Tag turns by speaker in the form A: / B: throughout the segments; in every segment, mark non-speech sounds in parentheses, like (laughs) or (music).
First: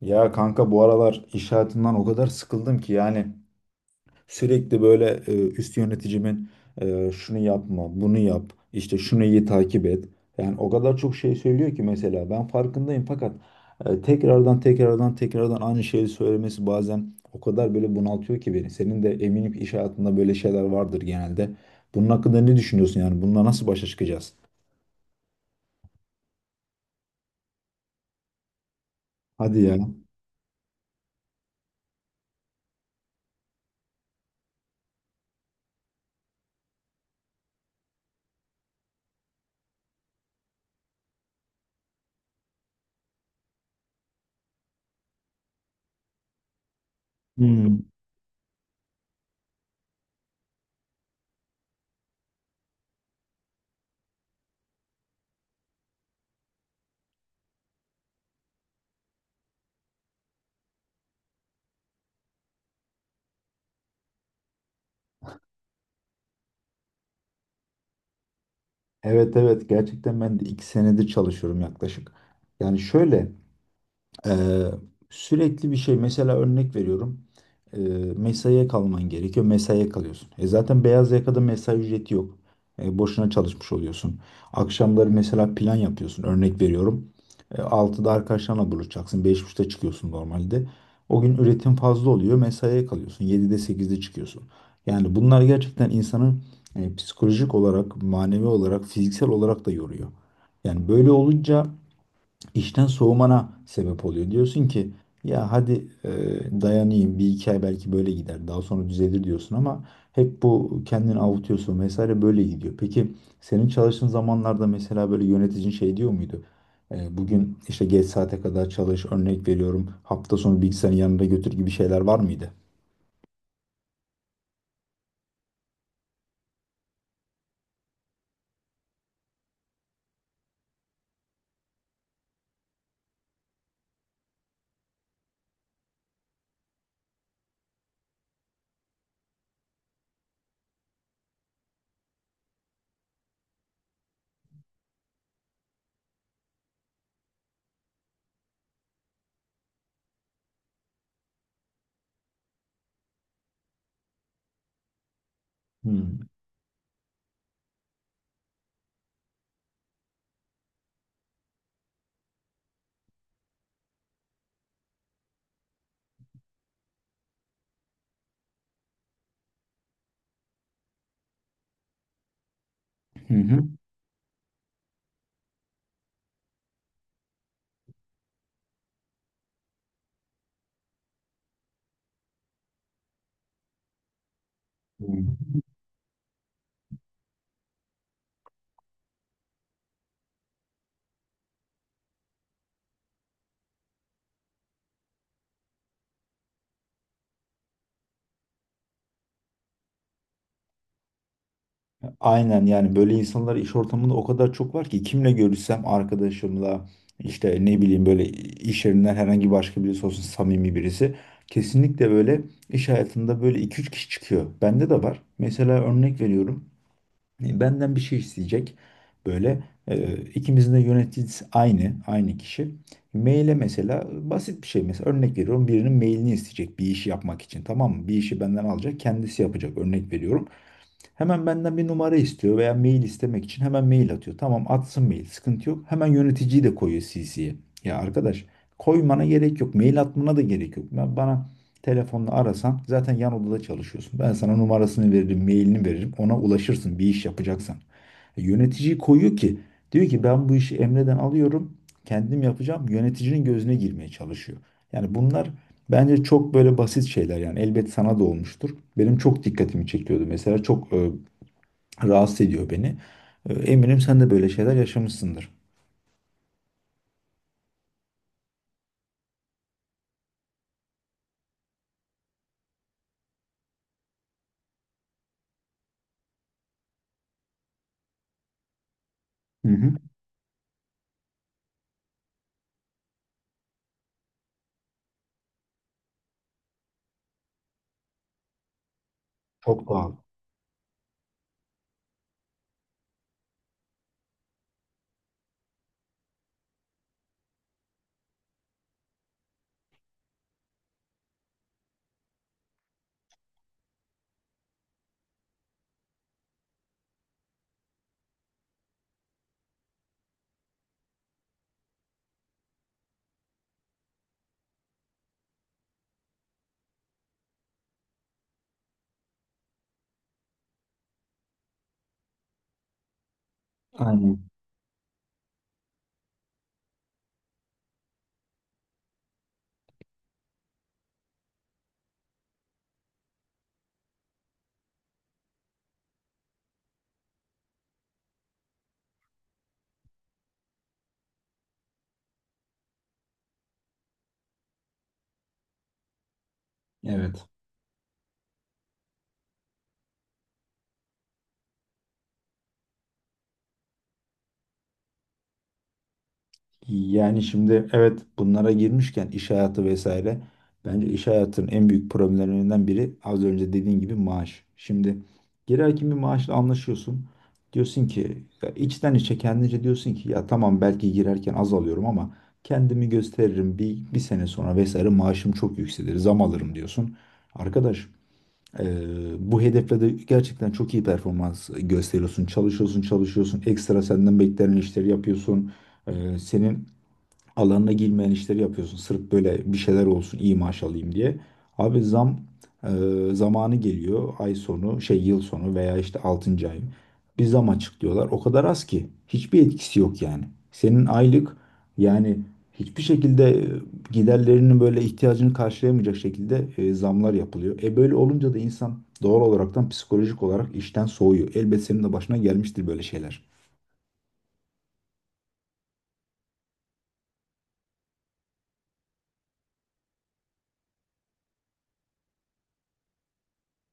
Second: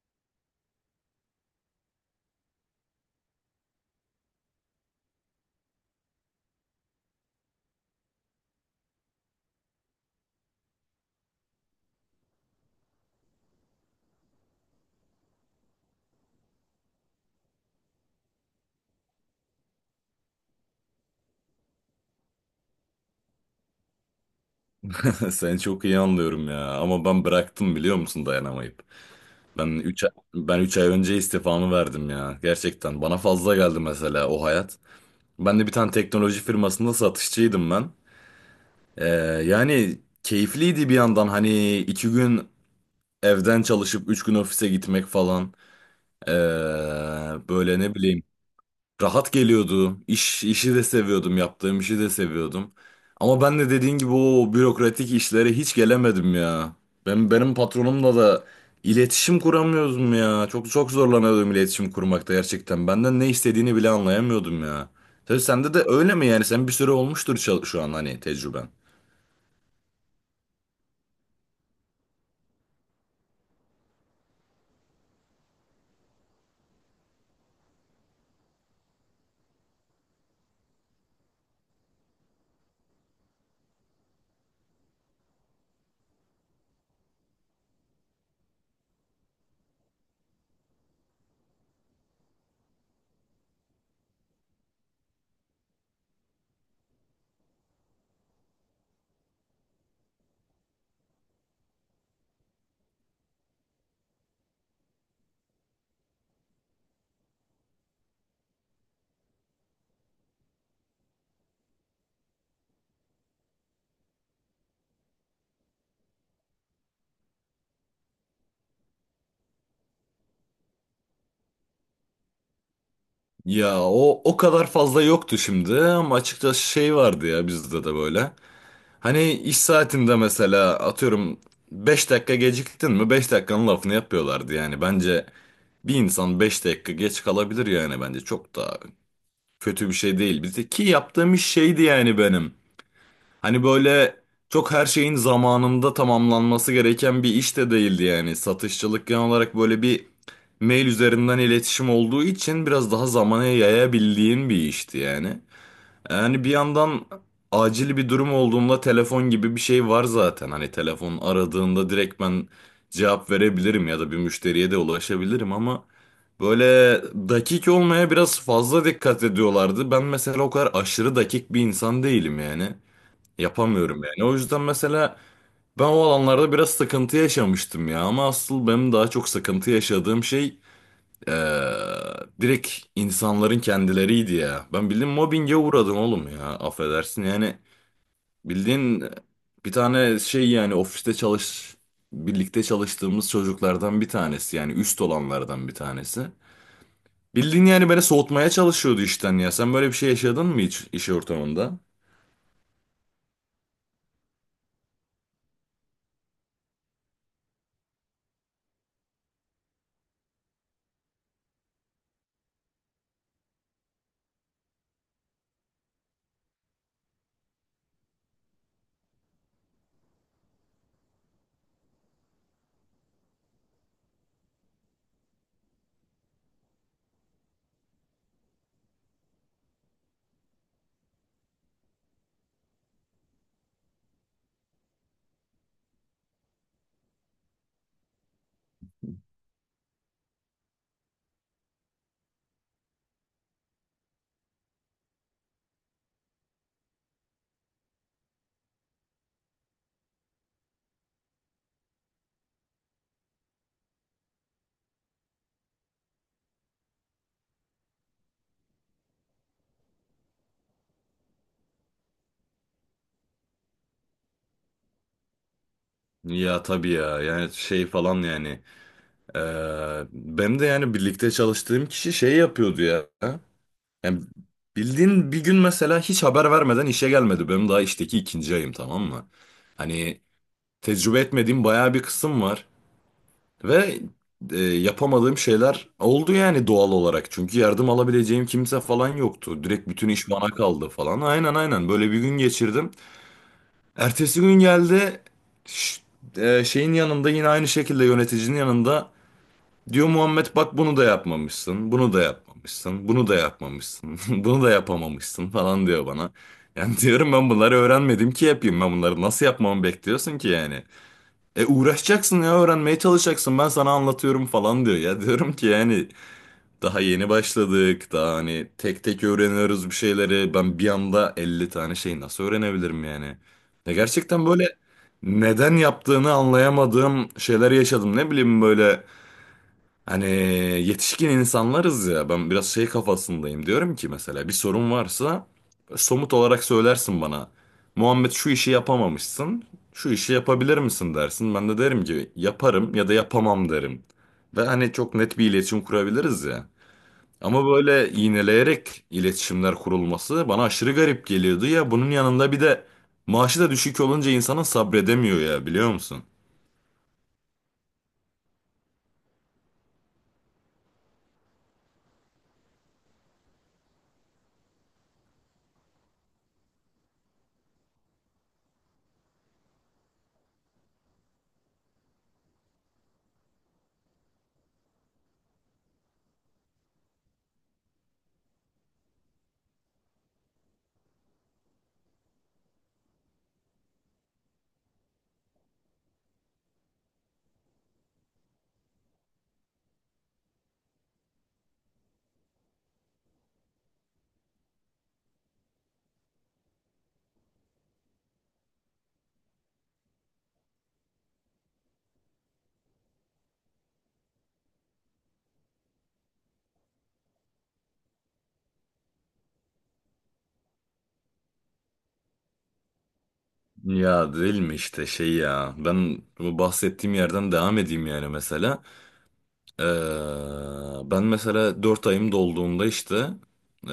A: Ya kanka bu aralar iş hayatından o kadar sıkıldım ki yani sürekli böyle üst yöneticimin şunu yapma, bunu yap, işte şunu iyi takip et. Yani o kadar çok şey söylüyor ki mesela ben farkındayım fakat tekrardan aynı şeyi söylemesi bazen o kadar böyle bunaltıyor ki beni. Senin de eminim ki iş hayatında böyle şeyler vardır genelde. Bunun hakkında ne düşünüyorsun yani? Bununla nasıl başa çıkacağız?
B: (laughs) Seni çok iyi anlıyorum ya, ama ben bıraktım, biliyor musun, dayanamayıp.
A: Hadi
B: Ben
A: ya.
B: 3 ben 3 ay önce istifamı verdim ya. Gerçekten bana fazla geldi mesela o hayat. Ben de bir tane teknoloji firmasında satışçıydım ben. Ee, yani keyifliydi bir yandan, hani 2 gün evden çalışıp 3 gün ofise gitmek falan. Ee, böyle
A: Hmm.
B: ne bileyim, rahat geliyordu. İş, işi de seviyordum. Yaptığım işi de seviyordum. Ama ben de dediğin gibi o bürokratik işlere hiç gelemedim ya. Benim patronumla da iletişim kuramıyordum ya. Çok çok zorlanıyordum iletişim kurmakta gerçekten. Benden ne istediğini bile anlayamıyordum ya. Tabii sende de öyle mi yani? Sen bir süre olmuştur, şu an hani, tecrüben.
A: Evet, evet, gerçekten ben de iki senedir çalışıyorum yaklaşık. Yani şöyle. Ee, sürekli bir şey mesela örnek veriyorum. Ee, mesaiye kalman gerekiyor. Mesaiye kalıyorsun. E zaten beyaz yakada mesai ücreti yok. Boşuna çalışmış oluyorsun. Akşamları mesela plan yapıyorsun. Örnek veriyorum. 6'da arkadaşlarla buluşacaksın. Beş buçukta çıkıyorsun normalde. O gün üretim fazla oluyor. Mesaiye kalıyorsun. 7'de sekizde çıkıyorsun. Yani bunlar gerçekten insanı psikolojik olarak, manevi olarak, fiziksel olarak da yoruyor. Yani böyle olunca işten soğumana sebep oluyor. Diyorsun ki ya hadi dayanayım bir iki ay, belki böyle gider daha sonra düzelir diyorsun ama hep bu kendini avutuyorsun vesaire böyle gidiyor. Peki senin çalıştığın zamanlarda mesela böyle yöneticin şey diyor muydu? Bugün işte geç saate kadar çalış örnek veriyorum, hafta sonu bilgisayarın yanında götür gibi şeyler var mıydı?
B: Ya o kadar fazla yoktu şimdi, ama açıkçası şey vardı ya, bizde de böyle. Hani iş saatinde mesela, atıyorum, 5 dakika geciktin mi, 5 dakikanın lafını yapıyorlardı yani. Bence bir insan 5 dakika geç kalabilir, yani bence çok da kötü bir şey değil. Bir de ki yaptığım iş şeydi yani benim. Hani böyle çok her şeyin zamanında tamamlanması gereken bir iş de değildi yani. Satışçılık genel olarak böyle bir mail üzerinden iletişim olduğu için biraz daha zamana yayabildiğin bir işti yani.
A: Hmm.
B: Yani bir yandan acil bir durum olduğunda telefon gibi bir şey var zaten. Hani telefon aradığında direkt ben cevap verebilirim ya da bir müşteriye de ulaşabilirim, ama böyle dakik olmaya biraz fazla dikkat ediyorlardı. Ben mesela o kadar aşırı dakik bir insan değilim yani.
A: Hı hı.
B: Yapamıyorum yani. O yüzden mesela ben o alanlarda biraz sıkıntı yaşamıştım ya, ama asıl benim daha çok sıkıntı yaşadığım şey, ee, direkt insanların kendileriydi ya. Ben
A: Hı.
B: bildiğin mobbinge uğradım oğlum ya. Affedersin yani. Bildiğin bir tane şey yani, ofiste çalış, birlikte çalıştığımız çocuklardan bir tanesi, yani üst olanlardan bir tanesi. Bildiğin, yani, beni soğutmaya çalışıyordu işten ya. Sen böyle bir şey yaşadın mı hiç iş ortamında?
A: Aynen, yani böyle insanlar iş ortamında o kadar çok var ki kimle görüşsem arkadaşımla işte ne bileyim böyle iş yerinden herhangi başka birisi olsun samimi birisi kesinlikle böyle iş hayatında böyle iki üç kişi çıkıyor. Bende de var. Mesela örnek veriyorum. Benden bir şey isteyecek. Böyle, ikimizin de yöneticisi aynı, aynı kişi. Maile mesela basit bir şey mesela örnek veriyorum, birinin mailini isteyecek bir işi yapmak için, tamam mı? Bir işi benden alacak, kendisi yapacak, örnek veriyorum. Hemen benden bir numara istiyor veya mail istemek için hemen mail atıyor. Tamam, atsın mail, sıkıntı yok. Hemen yöneticiyi de koyuyor CC'ye. Ya arkadaş, koymana gerek yok. Mail atmana da gerek yok. Ben bana telefonla arasan, zaten yan odada çalışıyorsun. Ben sana numarasını veririm, mailini veririm. Ona ulaşırsın bir iş yapacaksan. Yöneticiyi koyuyor ki, diyor ki ben bu işi Emre'den alıyorum. Kendim yapacağım. Yöneticinin gözüne girmeye çalışıyor. Yani bunlar, bence çok böyle basit şeyler yani, elbet sana da olmuştur. Benim çok dikkatimi çekiyordu mesela, çok rahatsız ediyor beni. Eminim sen de böyle şeyler yaşamışsındır.
B: Ya tabii ya, yani şey falan yani. Ee, Benim de yani birlikte çalıştığım kişi şey yapıyordu ya. Yani bildiğin, bir gün mesela hiç haber vermeden işe gelmedi. Benim daha işteki ikinci ayım, tamam mı?
A: Hı hı.
B: Hani tecrübe etmediğim bayağı bir kısım var. Ve yapamadığım şeyler oldu yani doğal olarak. Çünkü yardım alabileceğim kimse falan yoktu.
A: Çok
B: Direkt bütün
A: pahalı.
B: iş bana kaldı falan. Aynen aynen, böyle bir gün geçirdim. Ertesi gün geldi, ş- şeyin yanında, yine aynı şekilde yöneticinin yanında diyor, Muhammed bak bunu da yapmamışsın, bunu da yapmamışsın, bunu da yapmamışsın, (laughs) bunu da yapamamışsın falan diyor bana. Yani (laughs) diyorum, ben bunları öğrenmedim ki yapayım. Ben bunları nasıl yapmamı bekliyorsun ki yani? E, uğraşacaksın ya, öğrenmeye çalışacaksın, ben sana anlatıyorum falan diyor. Ya diyorum ki, yani daha yeni başladık, daha hani tek tek öğreniyoruz bir şeyleri. Ben bir anda 50 tane şey nasıl öğrenebilirim yani? Ya gerçekten
A: Aynen.
B: böyle neden yaptığını anlayamadığım şeyler yaşadım, ne bileyim böyle. Hani yetişkin insanlarız ya, ben biraz şey kafasındayım, diyorum ki mesela bir sorun varsa somut olarak söylersin bana. Muhammed şu işi yapamamışsın, şu işi yapabilir misin dersin, ben de derim ki yaparım ya da yapamam derim. Ve hani çok net bir iletişim kurabiliriz ya.
A: Evet.
B: Ama böyle iğneleyerek iletişimler kurulması bana aşırı garip geliyordu ya, bunun yanında bir de maaşı da düşük olunca insanın sabredemiyor ya, biliyor musun?
A: Yani şimdi, evet, bunlara girmişken iş hayatı vesaire, bence iş hayatının en büyük problemlerinden biri az önce dediğin gibi maaş. Şimdi girerken bir maaşla anlaşıyorsun. Diyorsun ki ya içten içe kendince diyorsun ki ya tamam, belki girerken az alıyorum ama kendimi gösteririm, bir sene sonra vesaire maaşım çok yükselir, zam alırım diyorsun. Arkadaş, eee, bu hedefle de gerçekten çok iyi performans gösteriyorsun, çalışıyorsun, çalışıyorsun, ekstra senden beklenen işleri yapıyorsun. Senin alanına girmeyen işleri yapıyorsun. Sırf böyle bir şeyler olsun, iyi maaş alayım diye. Abi zam e, zamanı geliyor. Ay sonu, şey, yıl sonu veya işte 6. ay. Bir zam açıklıyorlar. O kadar az ki. Hiçbir etkisi yok yani. Senin aylık, yani hiçbir şekilde giderlerinin böyle ihtiyacını karşılayamayacak şekilde zamlar yapılıyor. E böyle olunca da insan doğal olaraktan psikolojik olarak işten soğuyor. Elbet senin de başına gelmiştir böyle şeyler.
B: Ya değil mi, işte şey ya, ben bu bahsettiğim yerden devam edeyim yani. Mesela Ee, ben mesela 4 ayım dolduğunda işte, ee,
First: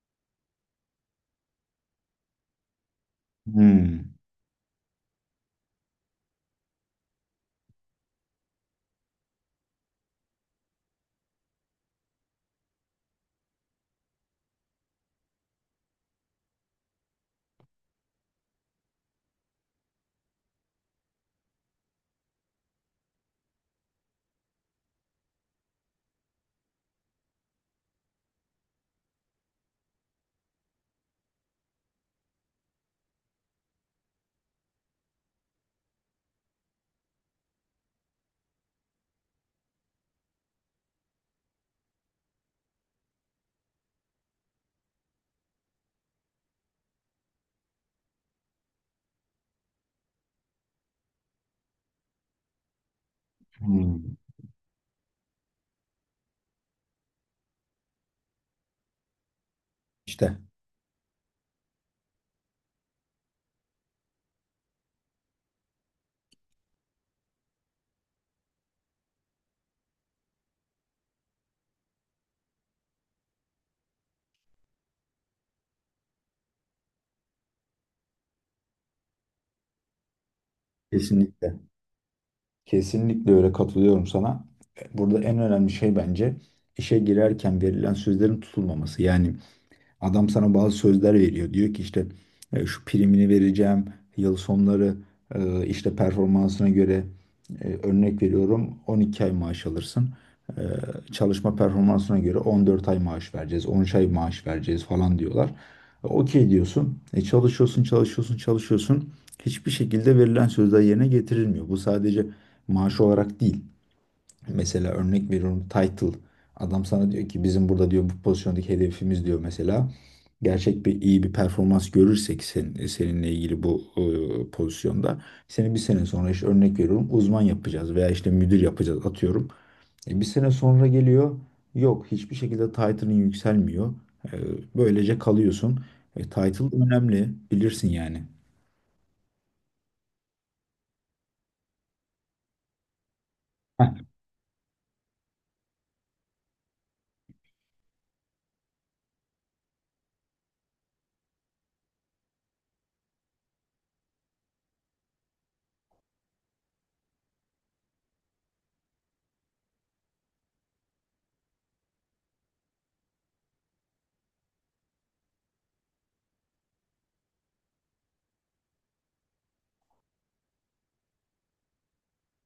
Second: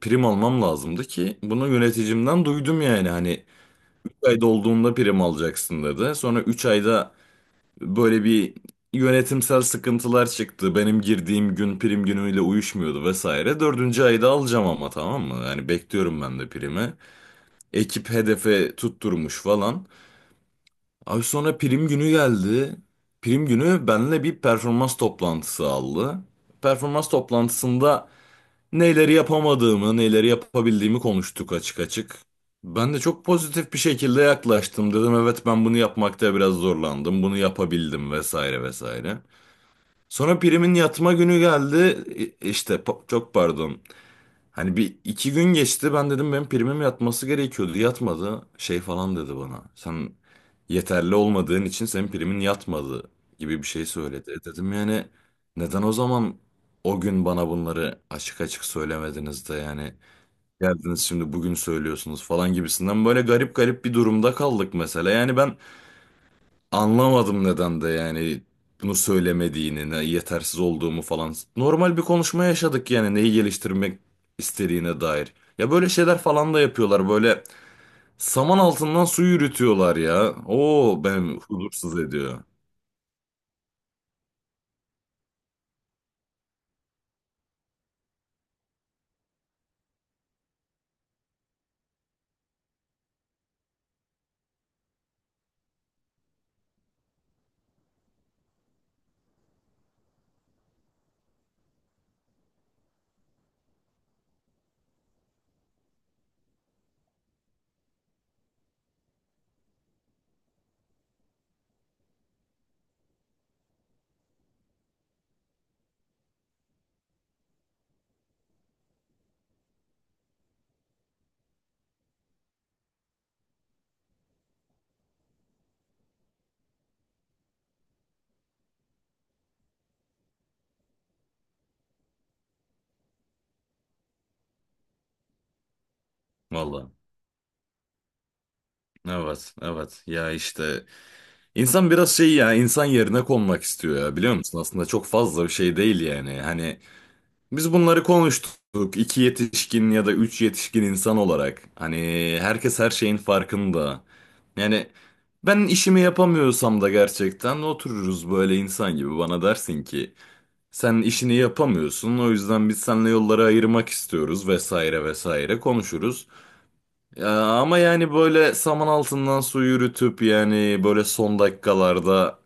B: prim almam lazımdı, ki bunu yöneticimden duydum, yani hani 3
A: Hmm.
B: ay dolduğunda prim alacaksın dedi, sonra 3 ayda böyle bir yönetimsel sıkıntılar çıktı, benim girdiğim gün prim günüyle uyuşmuyordu vesaire, dördüncü ayda alacağım ama, tamam mı, yani bekliyorum ben de primi, ekip hedefe tutturmuş falan. Abi sonra prim günü geldi. Prim günü benimle bir performans toplantısı aldı. Performans toplantısında neleri yapamadığımı, neleri yapabildiğimi konuştuk, açık açık. Ben de çok pozitif bir şekilde yaklaştım. Dedim evet, ben bunu yapmakta biraz zorlandım. Bunu yapabildim vesaire vesaire. Sonra primin yatma günü geldi. İşte çok pardon. Hani bir iki gün geçti, ben dedim benim primim yatması gerekiyordu, yatmadı şey falan dedi bana. Sen yeterli olmadığın için senin primin yatmadı gibi bir şey
A: Hmm.
B: söyledi. E, dedim yani, neden o zaman o gün bana bunları açık açık söylemediniz de yani,
A: İşte
B: geldiniz şimdi bugün söylüyorsunuz falan gibisinden, böyle garip garip bir durumda kaldık mesela. Yani ben anlamadım neden de yani bunu söylemediğini, ne yetersiz olduğumu falan. Normal bir konuşma yaşadık yani, neyi geliştirmek istediğine dair. Ya böyle şeyler falan da yapıyorlar. Böyle saman altından su yürütüyorlar ya. Oo, ben
A: kesinlikle.
B: huzursuz ediyor.
A: Kesinlikle öyle, katılıyorum sana. Burada en önemli şey bence işe girerken verilen sözlerin tutulmaması. Yani adam sana bazı sözler veriyor. Diyor ki işte şu primini vereceğim, yıl sonları işte performansına göre örnek veriyorum 12 ay maaş alırsın. E, Çalışma performansına göre 14 ay maaş vereceğiz, 13 ay maaş vereceğiz falan diyorlar. Okey diyorsun. Çalışıyorsun, çalışıyorsun, çalışıyorsun. Hiçbir şekilde verilen sözler yerine getirilmiyor. Bu sadece maaş olarak değil. Mesela örnek veriyorum, title. Adam sana diyor ki bizim burada, diyor, bu pozisyondaki hedefimiz, diyor mesela. Gerçek bir iyi bir performans görürsek sen, seninle ilgili bu pozisyonda seni bir sene sonra işte örnek veriyorum uzman yapacağız veya işte müdür yapacağız atıyorum. Bir sene sonra geliyor, yok, hiçbir şekilde title'ın yükselmiyor. E, böylece kalıyorsun. Title
B: Valla.
A: önemli bilirsin yani.
B: Evet, evet. Ya işte, insan biraz şey ya, insan yerine konmak
A: Heh,
B: istiyor ya, biliyor musun? Aslında çok fazla bir şey değil yani. Hani biz bunları konuştuk. İki yetişkin ya da üç yetişkin insan olarak. Hani herkes her şeyin farkında. Yani ben işimi yapamıyorsam da, gerçekten otururuz böyle insan gibi, bana dersin ki sen işini yapamıyorsun, o yüzden biz seninle yolları ayırmak istiyoruz vesaire vesaire, konuşuruz. Ya, ama yani böyle saman altından su yürütüp, yani böyle son dakikalarda,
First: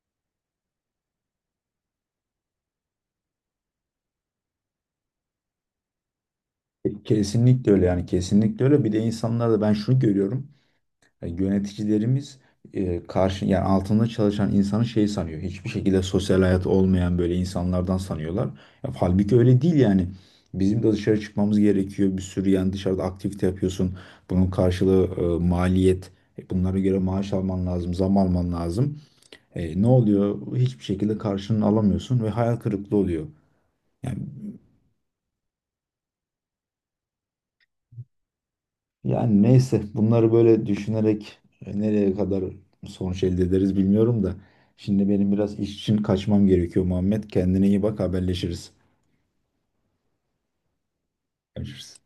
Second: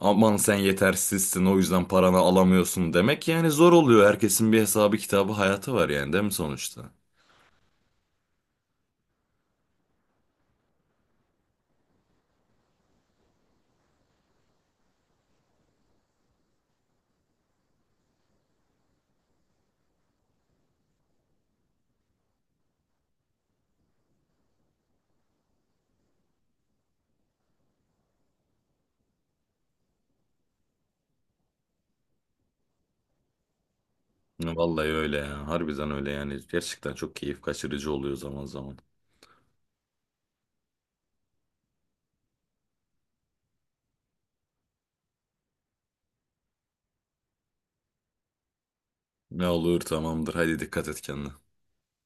B: aman sen yetersizsin o yüzden paranı alamıyorsun demek yani, zor oluyor. Herkesin bir hesabı kitabı, hayatı var yani, değil mi sonuçta?
A: kesinlikle öyle yani, kesinlikle öyle. Bir de insanlarda ben şunu görüyorum. Yani yöneticilerimiz karşı, yani altında çalışan insanı şey sanıyor. Hiçbir şekilde sosyal hayat olmayan böyle insanlardan sanıyorlar. Ya, halbuki öyle değil yani. Bizim de dışarı çıkmamız gerekiyor. Bir sürü yani dışarıda aktivite yapıyorsun. Bunun karşılığı maliyet. Bunlara göre maaş alman lazım, zam alman lazım. Ne oluyor? Hiçbir şekilde karşılığını alamıyorsun ve hayal kırıklığı oluyor. Yani
B: Ya vallahi öyle ya, harbiden öyle yani, gerçekten çok keyif kaçırıcı oluyor zaman zaman.
A: Yani neyse, bunları böyle düşünerek nereye kadar sonuç elde ederiz bilmiyorum da. Şimdi benim biraz iş için kaçmam gerekiyor Muhammed. Kendine iyi bak, haberleşiriz.
B: Ne olur, tamamdır, hadi dikkat et kendine.
A: Görüşürüz.